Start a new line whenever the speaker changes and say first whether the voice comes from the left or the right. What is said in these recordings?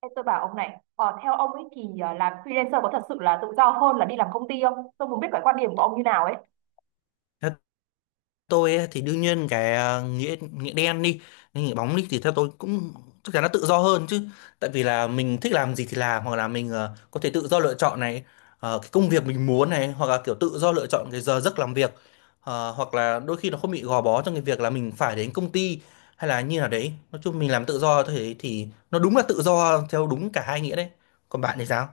right: Ê, tôi bảo ông này, theo ông ấy thì làm freelancer có thật sự là tự do hơn là đi làm công ty không? Tôi muốn biết cái quan điểm của ông như nào ấy.
left: Theo tôi ấy, thì đương nhiên cái nghĩa nghĩa đen đi hay nghĩa bóng đi thì theo tôi cũng chắc chắn nó tự do hơn chứ. Tại vì là mình thích làm gì thì làm, hoặc là mình có thể tự do lựa chọn này, cái công việc mình muốn này, hoặc là kiểu tự do lựa chọn cái giờ giấc làm việc. Hoặc là đôi khi nó không bị gò bó trong cái việc là mình phải đến công ty hay là như nào đấy. Nói chung mình làm tự do thế thì nó đúng là tự do theo đúng cả hai nghĩa đấy. Còn bạn thì sao?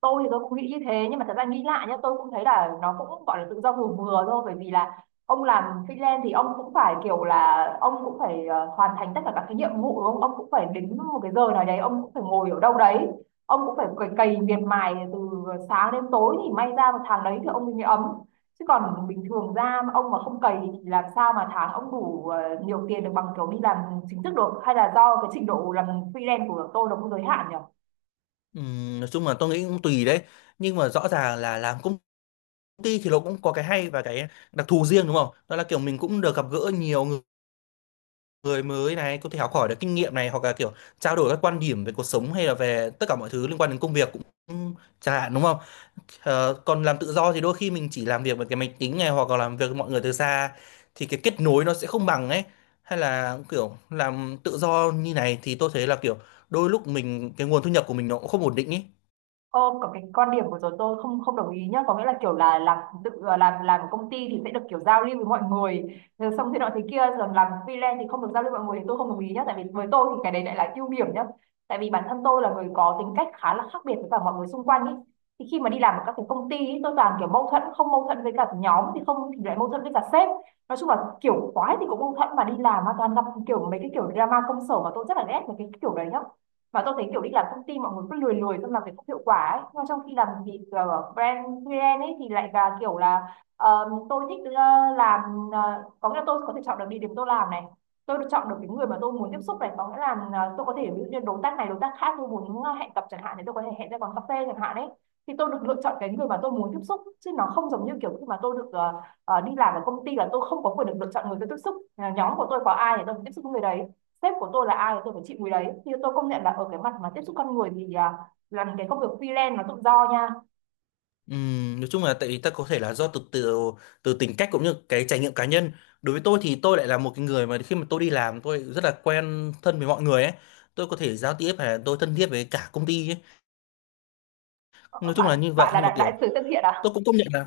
right: Tôi thì tôi cũng nghĩ như thế, nhưng mà thật ra nghĩ lại nhá, tôi cũng thấy là nó cũng gọi là tự do vừa vừa thôi, bởi vì là ông làm freelance thì ông cũng phải kiểu là ông cũng phải hoàn thành tất cả các cái nhiệm vụ đúng không, ông cũng phải đến một cái giờ nào đấy, ông cũng phải ngồi ở đâu đấy, ông cũng phải cày, cày miệt mài từ sáng đến tối thì may ra một tháng đấy thì ông mới ấm. Chứ còn bình thường ra mà ông mà không cày thì làm sao mà tháng ông đủ nhiều tiền được bằng kiểu đi làm chính thức được, hay là do cái trình độ làm freelance của tôi nó cũng giới hạn nhỉ.
left: Nói chung là tôi nghĩ cũng tùy đấy, nhưng mà rõ ràng là làm công ty thì nó cũng có cái hay và cái đặc thù riêng, đúng không? Đó là kiểu mình cũng được gặp gỡ nhiều người người mới này, có thể học hỏi được kinh nghiệm này, hoặc là kiểu trao đổi các quan điểm về cuộc sống hay là về tất cả mọi thứ liên quan đến công việc cũng chẳng hạn, đúng không? Còn làm tự do thì đôi khi mình chỉ làm việc với cái máy tính này, hoặc là làm việc với mọi người từ xa, thì cái kết nối nó sẽ không bằng ấy. Hay là kiểu làm tự do như này thì tôi thấy là kiểu đôi lúc mình cái nguồn thu nhập của mình nó cũng không ổn định ấy.
right: Ờ, có cái quan điểm của tớ tôi không không đồng ý nhá, có nghĩa là kiểu là làm tự làm ở công ty thì sẽ được kiểu giao lưu với mọi người rồi xong thế nọ thế kia, rồi làm freelance thì không được giao lưu với mọi người, thì tôi không đồng ý nhá, tại vì với tôi thì cái đấy lại là ưu điểm nhá. Tại vì bản thân tôi là người có tính cách khá là khác biệt với cả mọi người xung quanh ý, thì khi mà đi làm ở các cái công ty ý, tôi toàn kiểu mâu thuẫn, không mâu thuẫn với cả nhóm thì không thì lại mâu thuẫn với cả sếp. Nói chung là kiểu quái thì cũng mâu thuẫn, mà đi làm mà toàn gặp kiểu mấy cái kiểu drama công sở mà tôi rất là ghét mấy cái kiểu đấy nhá. Và tôi thấy kiểu đi làm công ty mọi người cứ lười lười xong làm việc không hiệu quả ấy. Nhưng mà trong khi làm việc brand freelance ấy thì lại là kiểu là tôi thích, làm, có nghĩa là tôi có thể chọn được địa điểm tôi làm này, tôi được chọn được cái người mà tôi muốn tiếp xúc này, có nghĩa là tôi có thể ví dụ như đối tác này đối tác khác tôi muốn hẹn gặp chẳng hạn, thì tôi có thể hẹn ra quán cà phê chẳng hạn ấy. Thì tôi được lựa chọn cái người mà tôi muốn tiếp xúc, chứ nó không giống như kiểu khi mà tôi được đi làm ở công ty là tôi không có quyền được lựa chọn người tôi tiếp xúc. Nhóm của tôi có ai thì tôi tiếp xúc với người đấy, sếp của tôi là ai thì tôi phải chịu mùi đấy. Thì tôi công nhận là ở cái mặt mà tiếp xúc con người thì làm cái công việc freelance nó tự do nha.
left: Nói chung là tại vì ta có thể là do từ từ từ tính cách cũng như cái trải nghiệm cá nhân. Đối với tôi thì tôi lại là một cái người mà khi mà tôi đi làm tôi rất là quen thân với mọi người ấy. Tôi có thể giao tiếp hay là tôi thân thiết với cả công ty ấy.
right: Ờ,
left: Nói chung là
right: bạn
left: như
right: bạn
left: vậy,
right: là
left: nhưng mà
right: đại
left: kiểu
right: sứ thân thiện à.
left: tôi cũng công nhận là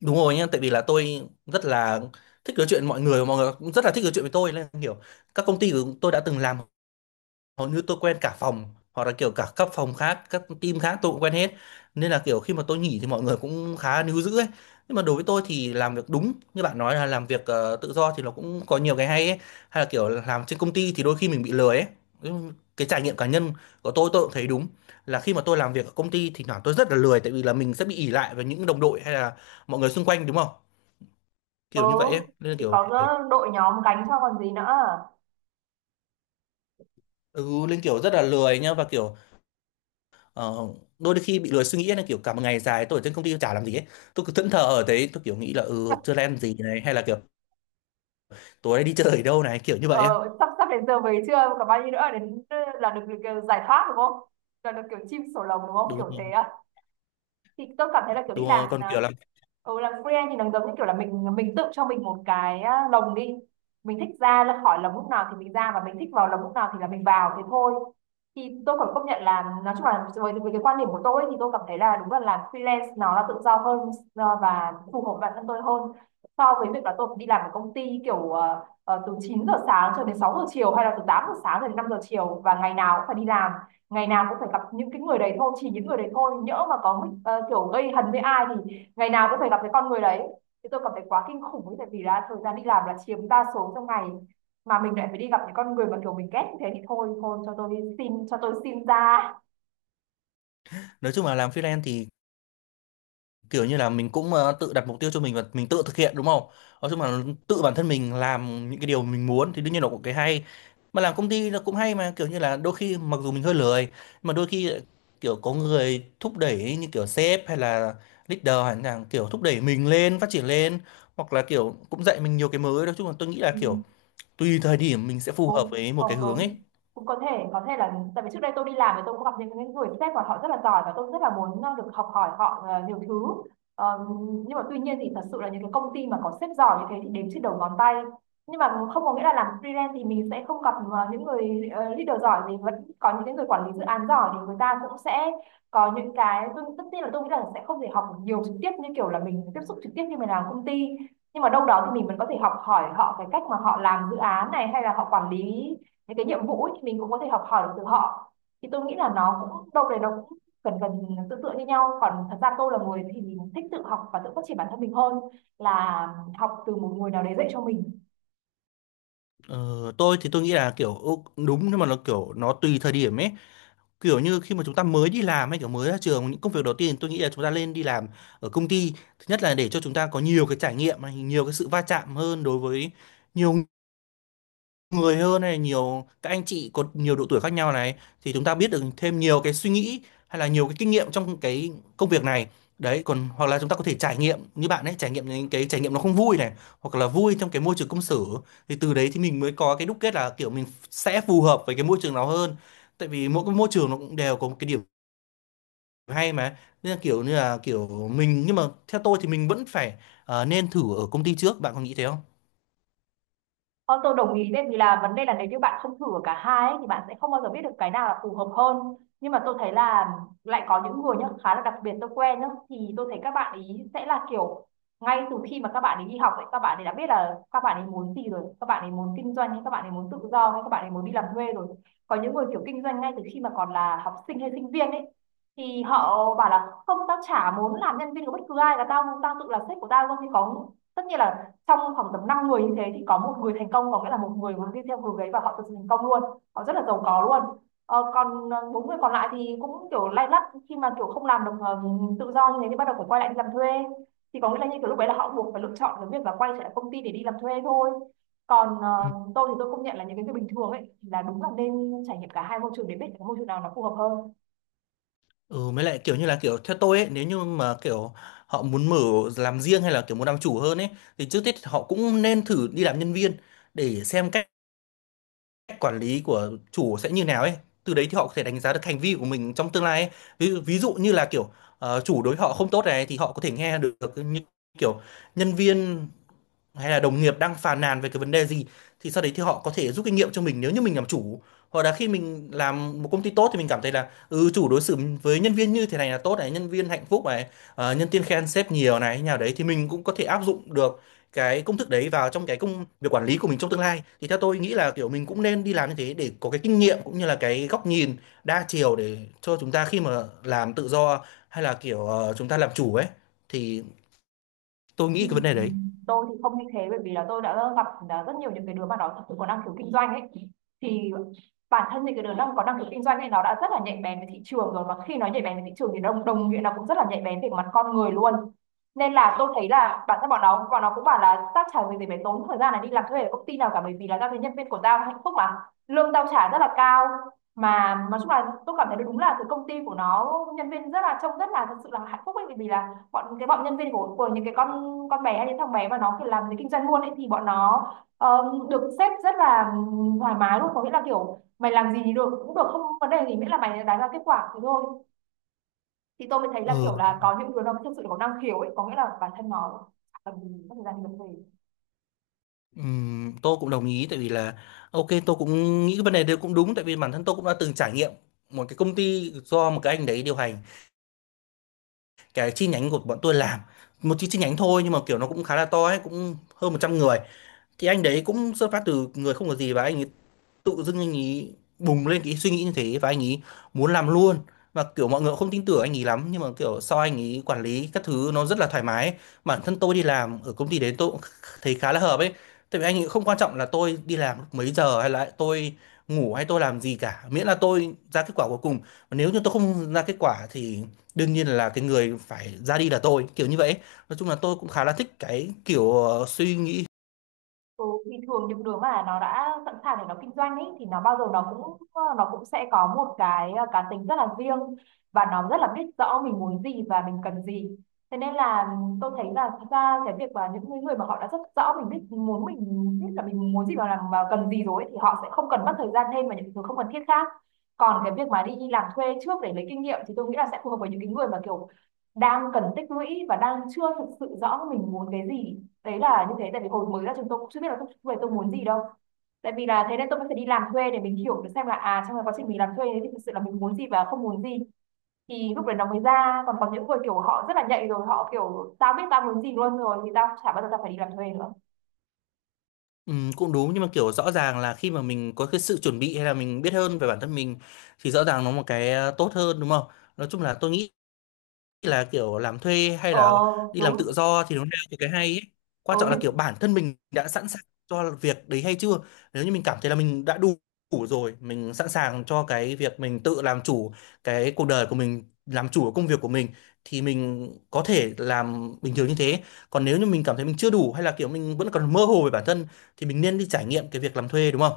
left: đúng rồi nha. Tại vì là tôi rất là thích nói chuyện với mọi người và mọi người cũng rất là thích nói chuyện với tôi, nên kiểu các công ty của tôi đã từng làm hầu như tôi quen cả phòng, hoặc là kiểu cả các phòng khác, các team khác tôi cũng quen hết. Nên là kiểu khi mà tôi nghỉ thì mọi người cũng khá níu giữ ấy. Nhưng mà đối với tôi thì làm việc đúng như bạn nói, là làm việc tự do thì nó cũng có nhiều cái hay ấy. Hay là kiểu làm trên công ty thì đôi khi mình bị lười ấy. Cái trải nghiệm cá nhân của tôi cũng thấy đúng là khi mà tôi làm việc ở công ty thì thoảng tôi rất là lười, tại vì là mình sẽ bị ỷ lại vào những đồng đội hay là mọi người xung quanh, đúng không,
right: Ừ,
left: kiểu như vậy ấy. Nên là
right: thì
left: kiểu
right: có đội nhóm gánh cho còn gì nữa.
left: ừ, nên kiểu rất là lười nhá, và kiểu Ờ, đôi khi bị lười suy nghĩ là kiểu cả một ngày dài tôi ở trên công ty tôi chả làm gì ấy. Tôi cứ thẫn thờ ở đấy, tôi kiểu nghĩ là ừ chưa làm gì này, hay là kiểu tối nay đi chơi ở đâu này, kiểu như vậy ấy.
right: Ờ, sắp sắp đến giờ về chưa, còn bao nhiêu nữa đến là được giải thoát đúng không, là được kiểu chim sổ lồng đúng không, kiểu thế
left: Đúng,
right: à. Thì tôi cảm thấy là kiểu
left: đúng
right: đi làm
left: rồi. Còn kiểu làm,
right: làm freelance thì nó giống như kiểu là mình tự cho mình một cái lồng đi, mình thích ra là khỏi lồng lúc nào thì mình ra, và mình thích vào lồng lúc nào thì là mình vào thế thôi. Thì tôi phải công nhận là nói chung là với cái quan điểm của tôi ấy, thì tôi cảm thấy là đúng là làm freelance nó là tự do hơn và phù hợp bản thân tôi hơn, so với việc là tôi phải đi làm ở công ty kiểu từ 9 giờ sáng cho đến 6 giờ chiều, hay là từ 8 giờ sáng cho đến 5 giờ chiều, và ngày nào cũng phải đi làm, ngày nào cũng phải gặp những cái người đấy thôi, chỉ những người đấy thôi, nhỡ mà có kiểu gây hấn với ai thì ngày nào cũng phải gặp cái con người đấy, thì tôi cảm thấy quá kinh khủng ấy, tại vì là thời gian đi làm là chiếm đa số trong ngày, mà mình lại phải đi gặp những con người mà kiểu mình ghét như thế thì thôi thôi cho tôi xin, cho tôi xin ra.
left: nói chung là làm freelance thì kiểu như là mình cũng tự đặt mục tiêu cho mình và mình tự thực hiện, đúng không? Nói chung là tự bản thân mình làm những cái điều mình muốn thì đương nhiên là cũng cái hay. Mà làm công ty nó cũng hay mà, kiểu như là đôi khi mặc dù mình hơi lười nhưng mà đôi khi lại kiểu có người thúc đẩy, như kiểu sếp hay là leader, hay là kiểu thúc đẩy mình lên, phát triển lên, hoặc là kiểu cũng dạy mình nhiều cái mới. Nói chung là tôi nghĩ là kiểu tùy thời điểm mình sẽ phù hợp với một cái
right: Còn
left: hướng ấy.
right: đúng, cũng có thể là tại vì trước đây tôi đi làm thì tôi cũng gặp những người sếp mà họ rất là giỏi, và tôi rất là muốn được học hỏi họ nhiều thứ. Ờ, nhưng mà tuy nhiên thì thật sự là những cái công ty mà có sếp giỏi như thế thì đếm trên đầu ngón tay, nhưng mà không có nghĩa là làm freelance thì mình sẽ không gặp những người leader giỏi, thì vẫn có những cái người quản lý dự án giỏi thì người ta cũng sẽ có những cái, tôi tất nhiên là tôi nghĩ là sẽ không thể học nhiều trực tiếp như kiểu là mình tiếp xúc trực tiếp như mình làm công ty, nhưng mà đâu đó thì mình vẫn có thể học hỏi họ cái cách mà họ làm dự án này, hay là họ quản lý những cái nhiệm vụ ấy, thì mình cũng có thể học hỏi được từ họ. Thì tôi nghĩ là nó cũng đâu đấy nó cũng gần tương tự như nhau, còn thật ra tôi là người thì mình thích tự học và tự phát triển bản thân mình hơn là học từ một người nào đấy dạy cho mình.
left: Ờ, tôi thì tôi nghĩ là kiểu đúng, nhưng mà nó kiểu nó tùy thời điểm ấy. Kiểu như khi mà chúng ta mới đi làm hay kiểu mới ra trường, những công việc đầu tiên tôi nghĩ là chúng ta lên đi làm ở công ty. Thứ nhất là để cho chúng ta có nhiều cái trải nghiệm này, nhiều cái sự va chạm hơn đối với nhiều người hơn này, nhiều các anh chị có nhiều độ tuổi khác nhau này, thì chúng ta biết được thêm nhiều cái suy nghĩ hay là nhiều cái kinh nghiệm trong cái công việc này đấy. Còn hoặc là chúng ta có thể trải nghiệm như bạn ấy trải nghiệm, những cái trải nghiệm nó không vui này hoặc là vui trong cái môi trường công sở, thì từ đấy thì mình mới có cái đúc kết là kiểu mình sẽ phù hợp với cái môi trường nào hơn. Tại vì mỗi cái môi trường nó cũng đều có một cái điểm hay mà. Bây giờ kiểu như là kiểu mình, nhưng mà theo tôi thì mình vẫn phải nên thử ở công ty trước, bạn có nghĩ thế không?
right: Không, tôi đồng ý đấy, vì là vấn đề là nếu như bạn không thử ở cả hai ấy, thì bạn sẽ không bao giờ biết được cái nào là phù hợp hơn. Nhưng mà tôi thấy là lại có những người nhá, khá là đặc biệt tôi quen nhá, thì tôi thấy các bạn ý sẽ là kiểu ngay từ khi mà các bạn ấy đi học ấy, các bạn ấy đã biết là các bạn ấy muốn gì rồi, các bạn ấy muốn kinh doanh, hay các bạn ấy muốn tự do, hay các bạn ấy muốn đi làm thuê rồi. Có những người kiểu kinh doanh ngay từ khi mà còn là học sinh hay sinh viên ấy, thì họ bảo là không, tao chả muốn làm nhân viên của bất cứ ai, là tao tao tự là sếp của tao luôn. Thì có, tất nhiên là trong khoảng tầm 5 người như thế thì có một người thành công, có nghĩa là một người muốn đi theo hướng đấy và họ thực sự thành công luôn, họ rất là giàu có luôn. Còn bốn người còn lại thì cũng kiểu lay lắt, khi mà kiểu không làm được tự do như thế thì bắt đầu phải quay lại đi làm thuê, thì có nghĩa là như kiểu lúc đấy là họ buộc phải lựa chọn cái việc là quay trở lại công ty để đi làm thuê thôi. Còn
left: Ừ.
right: tôi thì tôi công nhận là những cái việc bình thường ấy là đúng là nên trải nghiệm cả hai môi trường để biết cái môi trường nào nó phù hợp hơn.
left: Ừ, mới lại kiểu như là kiểu theo tôi ấy, nếu như mà kiểu họ muốn mở, làm riêng hay là kiểu muốn làm chủ hơn ấy, thì trước hết họ cũng nên thử đi làm nhân viên, để xem cách cách quản lý của chủ sẽ như nào ấy. Từ đấy thì họ có thể đánh giá được hành vi của mình trong tương lai ấy. Ví dụ như là kiểu chủ đối họ không tốt này, thì họ có thể nghe được những kiểu nhân viên hay là đồng nghiệp đang phàn nàn về cái vấn đề gì, thì sau đấy thì họ có thể rút kinh nghiệm cho mình nếu như mình làm chủ. Hoặc là khi mình làm một công ty tốt thì mình cảm thấy là ừ chủ đối xử với nhân viên như thế này là tốt này, nhân viên hạnh phúc này, nhân viên khen sếp nhiều này như nào đấy, thì mình cũng có thể áp dụng được cái công thức đấy vào trong cái công việc quản lý của mình trong tương lai. Thì theo tôi nghĩ là kiểu mình cũng nên đi làm như thế để có cái kinh nghiệm cũng như là cái góc nhìn đa chiều, để cho chúng ta khi mà làm tự do hay là kiểu chúng ta làm chủ ấy, thì tôi
right: Ừ.
left: nghĩ cái vấn đề đấy.
right: Tôi thì không như thế bởi vì là tôi đã gặp rất nhiều những cái đứa mà nó thật sự có năng khiếu kinh doanh ấy. Thì bản thân những cái đứa đang có năng khiếu kinh doanh thì nó đã rất là nhạy bén với thị trường rồi, mà khi nó nhạy bén với thị trường thì đồng đồng nghĩa là cũng rất là nhạy bén về mặt con người luôn. Nên là tôi thấy là bản thân bọn nó cũng bảo là tao chả vì gì phải tốn thời gian này đi làm thuê ở công ty nào cả, bởi vì là tao thấy nhân viên của tao hạnh phúc mà, lương tao trả rất là cao. Mà nói chung là tôi cảm thấy đúng là cái công ty của nó nhân viên rất là, trông rất là thật sự là hạnh phúc ấy, bởi vì là bọn, cái bọn nhân viên của những cái con bé hay những thằng bé mà nó kiểu làm cái kinh doanh luôn ấy, thì bọn nó được sếp rất là thoải mái luôn, có nghĩa là kiểu mày làm gì thì được, cũng được, không vấn đề gì, miễn là mày đạt ra kết quả thì thôi. Thì tôi mới thấy là kiểu
left: Ừ.
right: là có những đứa nó thực sự có năng khiếu ấy, có nghĩa là bản thân nó chả cần gì mất thời gian đi vấn đề.
left: Tôi cũng đồng ý, tại vì là ok tôi cũng nghĩ cái vấn đề đấy cũng đúng. Tại vì bản thân tôi cũng đã từng trải nghiệm một cái công ty do một cái anh đấy điều hành, cái chi nhánh của bọn tôi làm một chi chi nhánh thôi, nhưng mà kiểu nó cũng khá là to ấy, cũng hơn 100 người. Thì anh đấy cũng xuất phát từ người không có gì, và anh ấy tự dưng anh ấy bùng lên cái suy nghĩ như thế, và anh ấy muốn làm luôn. Và kiểu mọi người cũng không tin tưởng anh ấy lắm, nhưng mà kiểu sau anh ấy quản lý các thứ nó rất là thoải mái ấy. Bản thân tôi đi làm ở công ty đấy, tôi cũng thấy khá là hợp ấy. Tại vì anh ấy không quan trọng là tôi đi làm lúc mấy giờ hay là tôi ngủ hay tôi làm gì cả, miễn là tôi ra kết quả cuối cùng. Và nếu như tôi không ra kết quả thì đương nhiên là cái người phải ra đi là tôi, kiểu như vậy ấy. Nói chung là tôi cũng khá là thích cái kiểu suy nghĩ.
right: Ừ, thì thường những đứa mà nó đã sẵn sàng để nó kinh doanh ấy thì nó bao giờ nó cũng, nó cũng sẽ có một cái cá tính rất là riêng, và nó rất là biết rõ mình muốn gì và mình cần gì. Thế nên là tôi thấy là thật ra cái việc mà những người người mà họ đã rất rõ mình biết muốn mình, biết là mình muốn gì và làm và cần gì rồi ấy, thì họ sẽ không cần mất thời gian thêm vào những thứ không cần thiết khác. Còn cái việc mà đi làm thuê trước để lấy kinh nghiệm thì tôi nghĩ là sẽ phù hợp với những cái người mà kiểu đang cần tích lũy và đang chưa thực sự rõ mình muốn cái gì. Đấy là như thế, tại vì hồi mới ra trường tôi cũng chưa biết là tôi muốn gì đâu. Tại vì là thế nên tôi mới phải đi làm thuê để mình hiểu được xem là à, trong cái quá trình mình làm thuê đấy thì thực sự là mình muốn gì và không muốn gì, thì lúc đấy nó mới ra. Còn có những người kiểu họ rất là nhạy rồi, họ kiểu tao biết tao muốn gì luôn rồi thì tao chả bao giờ tao phải đi làm thuê nữa.
left: Cũng đúng, nhưng mà, kiểu, rõ ràng là khi mà mình có cái sự chuẩn bị hay là mình biết hơn về bản thân mình, thì rõ ràng nó một cái, tốt hơn, đúng không? Nói chung là tôi nghĩ là kiểu làm thuê hay
right: Ờ,
left: là đi làm tự
right: đúng.
left: do thì nó đều có cái hay ấy.
right: Ừ,
left: Quan trọng là
right: nhưng.
left: kiểu bản thân mình đã sẵn sàng cho việc đấy hay chưa. Nếu như mình cảm thấy là mình đã đủ, đủ rồi, mình sẵn sàng cho cái việc mình tự làm chủ cái cuộc đời của mình, làm chủ công việc của mình, thì mình có thể làm bình thường như thế. Còn nếu như mình cảm thấy mình chưa đủ hay là kiểu mình vẫn còn mơ hồ về bản thân, thì mình nên đi trải nghiệm cái việc làm thuê, đúng không?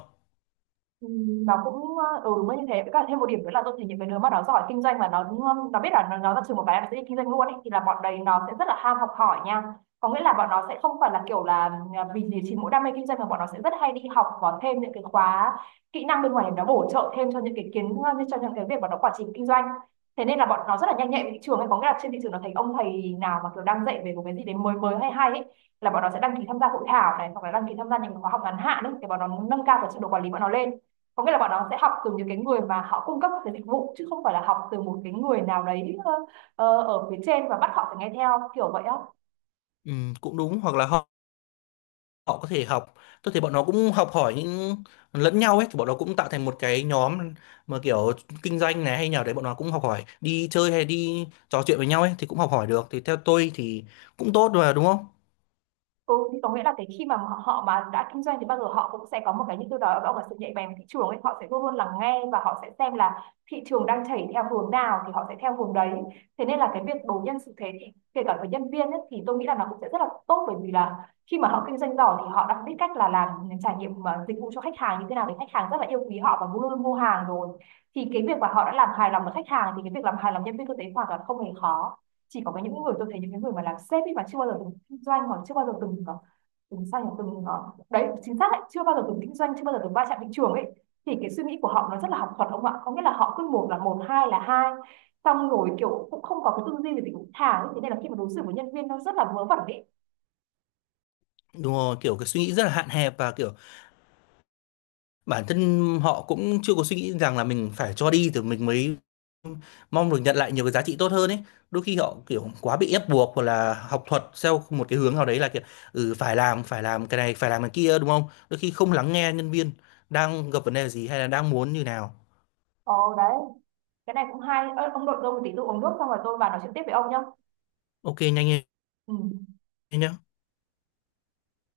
right: Ừ, nó cũng ừ, đúng là như thế, với cả thêm một điểm nữa là tôi thấy những cái đứa mà nó giỏi kinh doanh mà nó biết là nó ra trường một cái là nó sẽ đi kinh doanh luôn ấy, thì là bọn đấy nó sẽ rất là ham học hỏi nha. Có nghĩa là bọn nó sẽ không phải là kiểu là vì gì chỉ mỗi đam mê kinh doanh, mà bọn nó sẽ rất hay đi học, có thêm những cái khóa kỹ năng bên ngoài để nó bổ trợ thêm cho những cái kiến, như cho những cái việc mà nó quản trị kinh doanh. Thế nên là bọn nó rất là nhanh nhạy với thị trường ấy, có nghĩa là trên thị trường nó thấy ông thầy nào mà kiểu đang dạy về một cái gì đấy mới mới hay hay ấy, là bọn nó sẽ đăng ký tham gia hội thảo này, hoặc là đăng ký tham gia những khóa học ngắn hạn ấy, để bọn nó nâng cao cái trình độ quản lý bọn nó lên. Có nghĩa là bọn nó sẽ học từ những cái người mà họ cung cấp cái dịch vụ, chứ không phải là học từ một cái người nào đấy ở phía trên và bắt họ phải nghe theo kiểu vậy á.
left: Ừ, cũng đúng. Hoặc là họ có thể học, tôi thấy bọn nó cũng học hỏi những lẫn nhau ấy, thì bọn nó cũng tạo thành một cái nhóm mà kiểu kinh doanh này hay nào đấy, bọn nó cũng học hỏi đi chơi hay đi trò chuyện với nhau ấy thì cũng học hỏi được, thì theo tôi thì cũng tốt mà, đúng không?
right: Ừ, thì có nghĩa là cái khi mà họ họ mà đã kinh doanh thì bao giờ họ cũng sẽ có một cái như tôi nói, đó là sự nhạy bén của thị trường ấy. Họ sẽ luôn luôn lắng nghe và họ sẽ xem là thị trường đang chảy theo hướng nào thì họ sẽ theo hướng đấy. Thế nên là cái việc đối nhân xử thế thì kể cả với nhân viên ấy, thì tôi nghĩ là nó cũng sẽ rất là tốt, bởi vì là khi mà họ kinh doanh giỏi thì họ đã biết cách là làm trải nghiệm mà dịch vụ cho khách hàng như thế nào để khách hàng rất là yêu quý họ và luôn luôn mua hàng rồi. Thì cái việc mà họ đã làm hài lòng được khách hàng thì cái việc làm hài lòng nhân viên tôi thấy hoàn toàn không hề khó. Chỉ có cái, những người tôi thấy những cái người mà làm sếp ấy mà chưa bao giờ từng kinh doanh, hoặc chưa bao giờ từng từng sao nhỉ, từng đấy, chính xác đấy, chưa bao giờ từng kinh doanh, chưa bao giờ từng va chạm thị trường ấy, thì cái suy nghĩ của họ nó rất là học thuật ông ạ, có nghĩa là họ cứ một là một hai là hai, xong rồi kiểu cũng không có cái tư duy về tính thả ấy. Thế nên là khi mà đối xử với nhân viên nó rất là vớ vẩn ấy.
left: Đúng rồi, kiểu cái suy nghĩ rất là hạn hẹp, và kiểu bản thân họ cũng chưa có suy nghĩ rằng là mình phải cho đi thì mình mới mong được nhận lại nhiều cái giá trị tốt hơn ấy. Đôi khi họ kiểu quá bị ép buộc hoặc là học thuật theo một cái hướng nào đấy, là kiểu ừ phải làm cái này, phải làm cái kia, đúng không? Đôi khi không lắng nghe nhân viên đang gặp vấn đề gì hay là đang muốn như nào.
right: Ồ đấy, cái này cũng hay. Ơ, ông nội tôi một tí, tôi uống nước xong rồi tôi vào nói chuyện tiếp với ông nhá.
left: Ok, nhanh lên
right: Ừ.
left: nhé.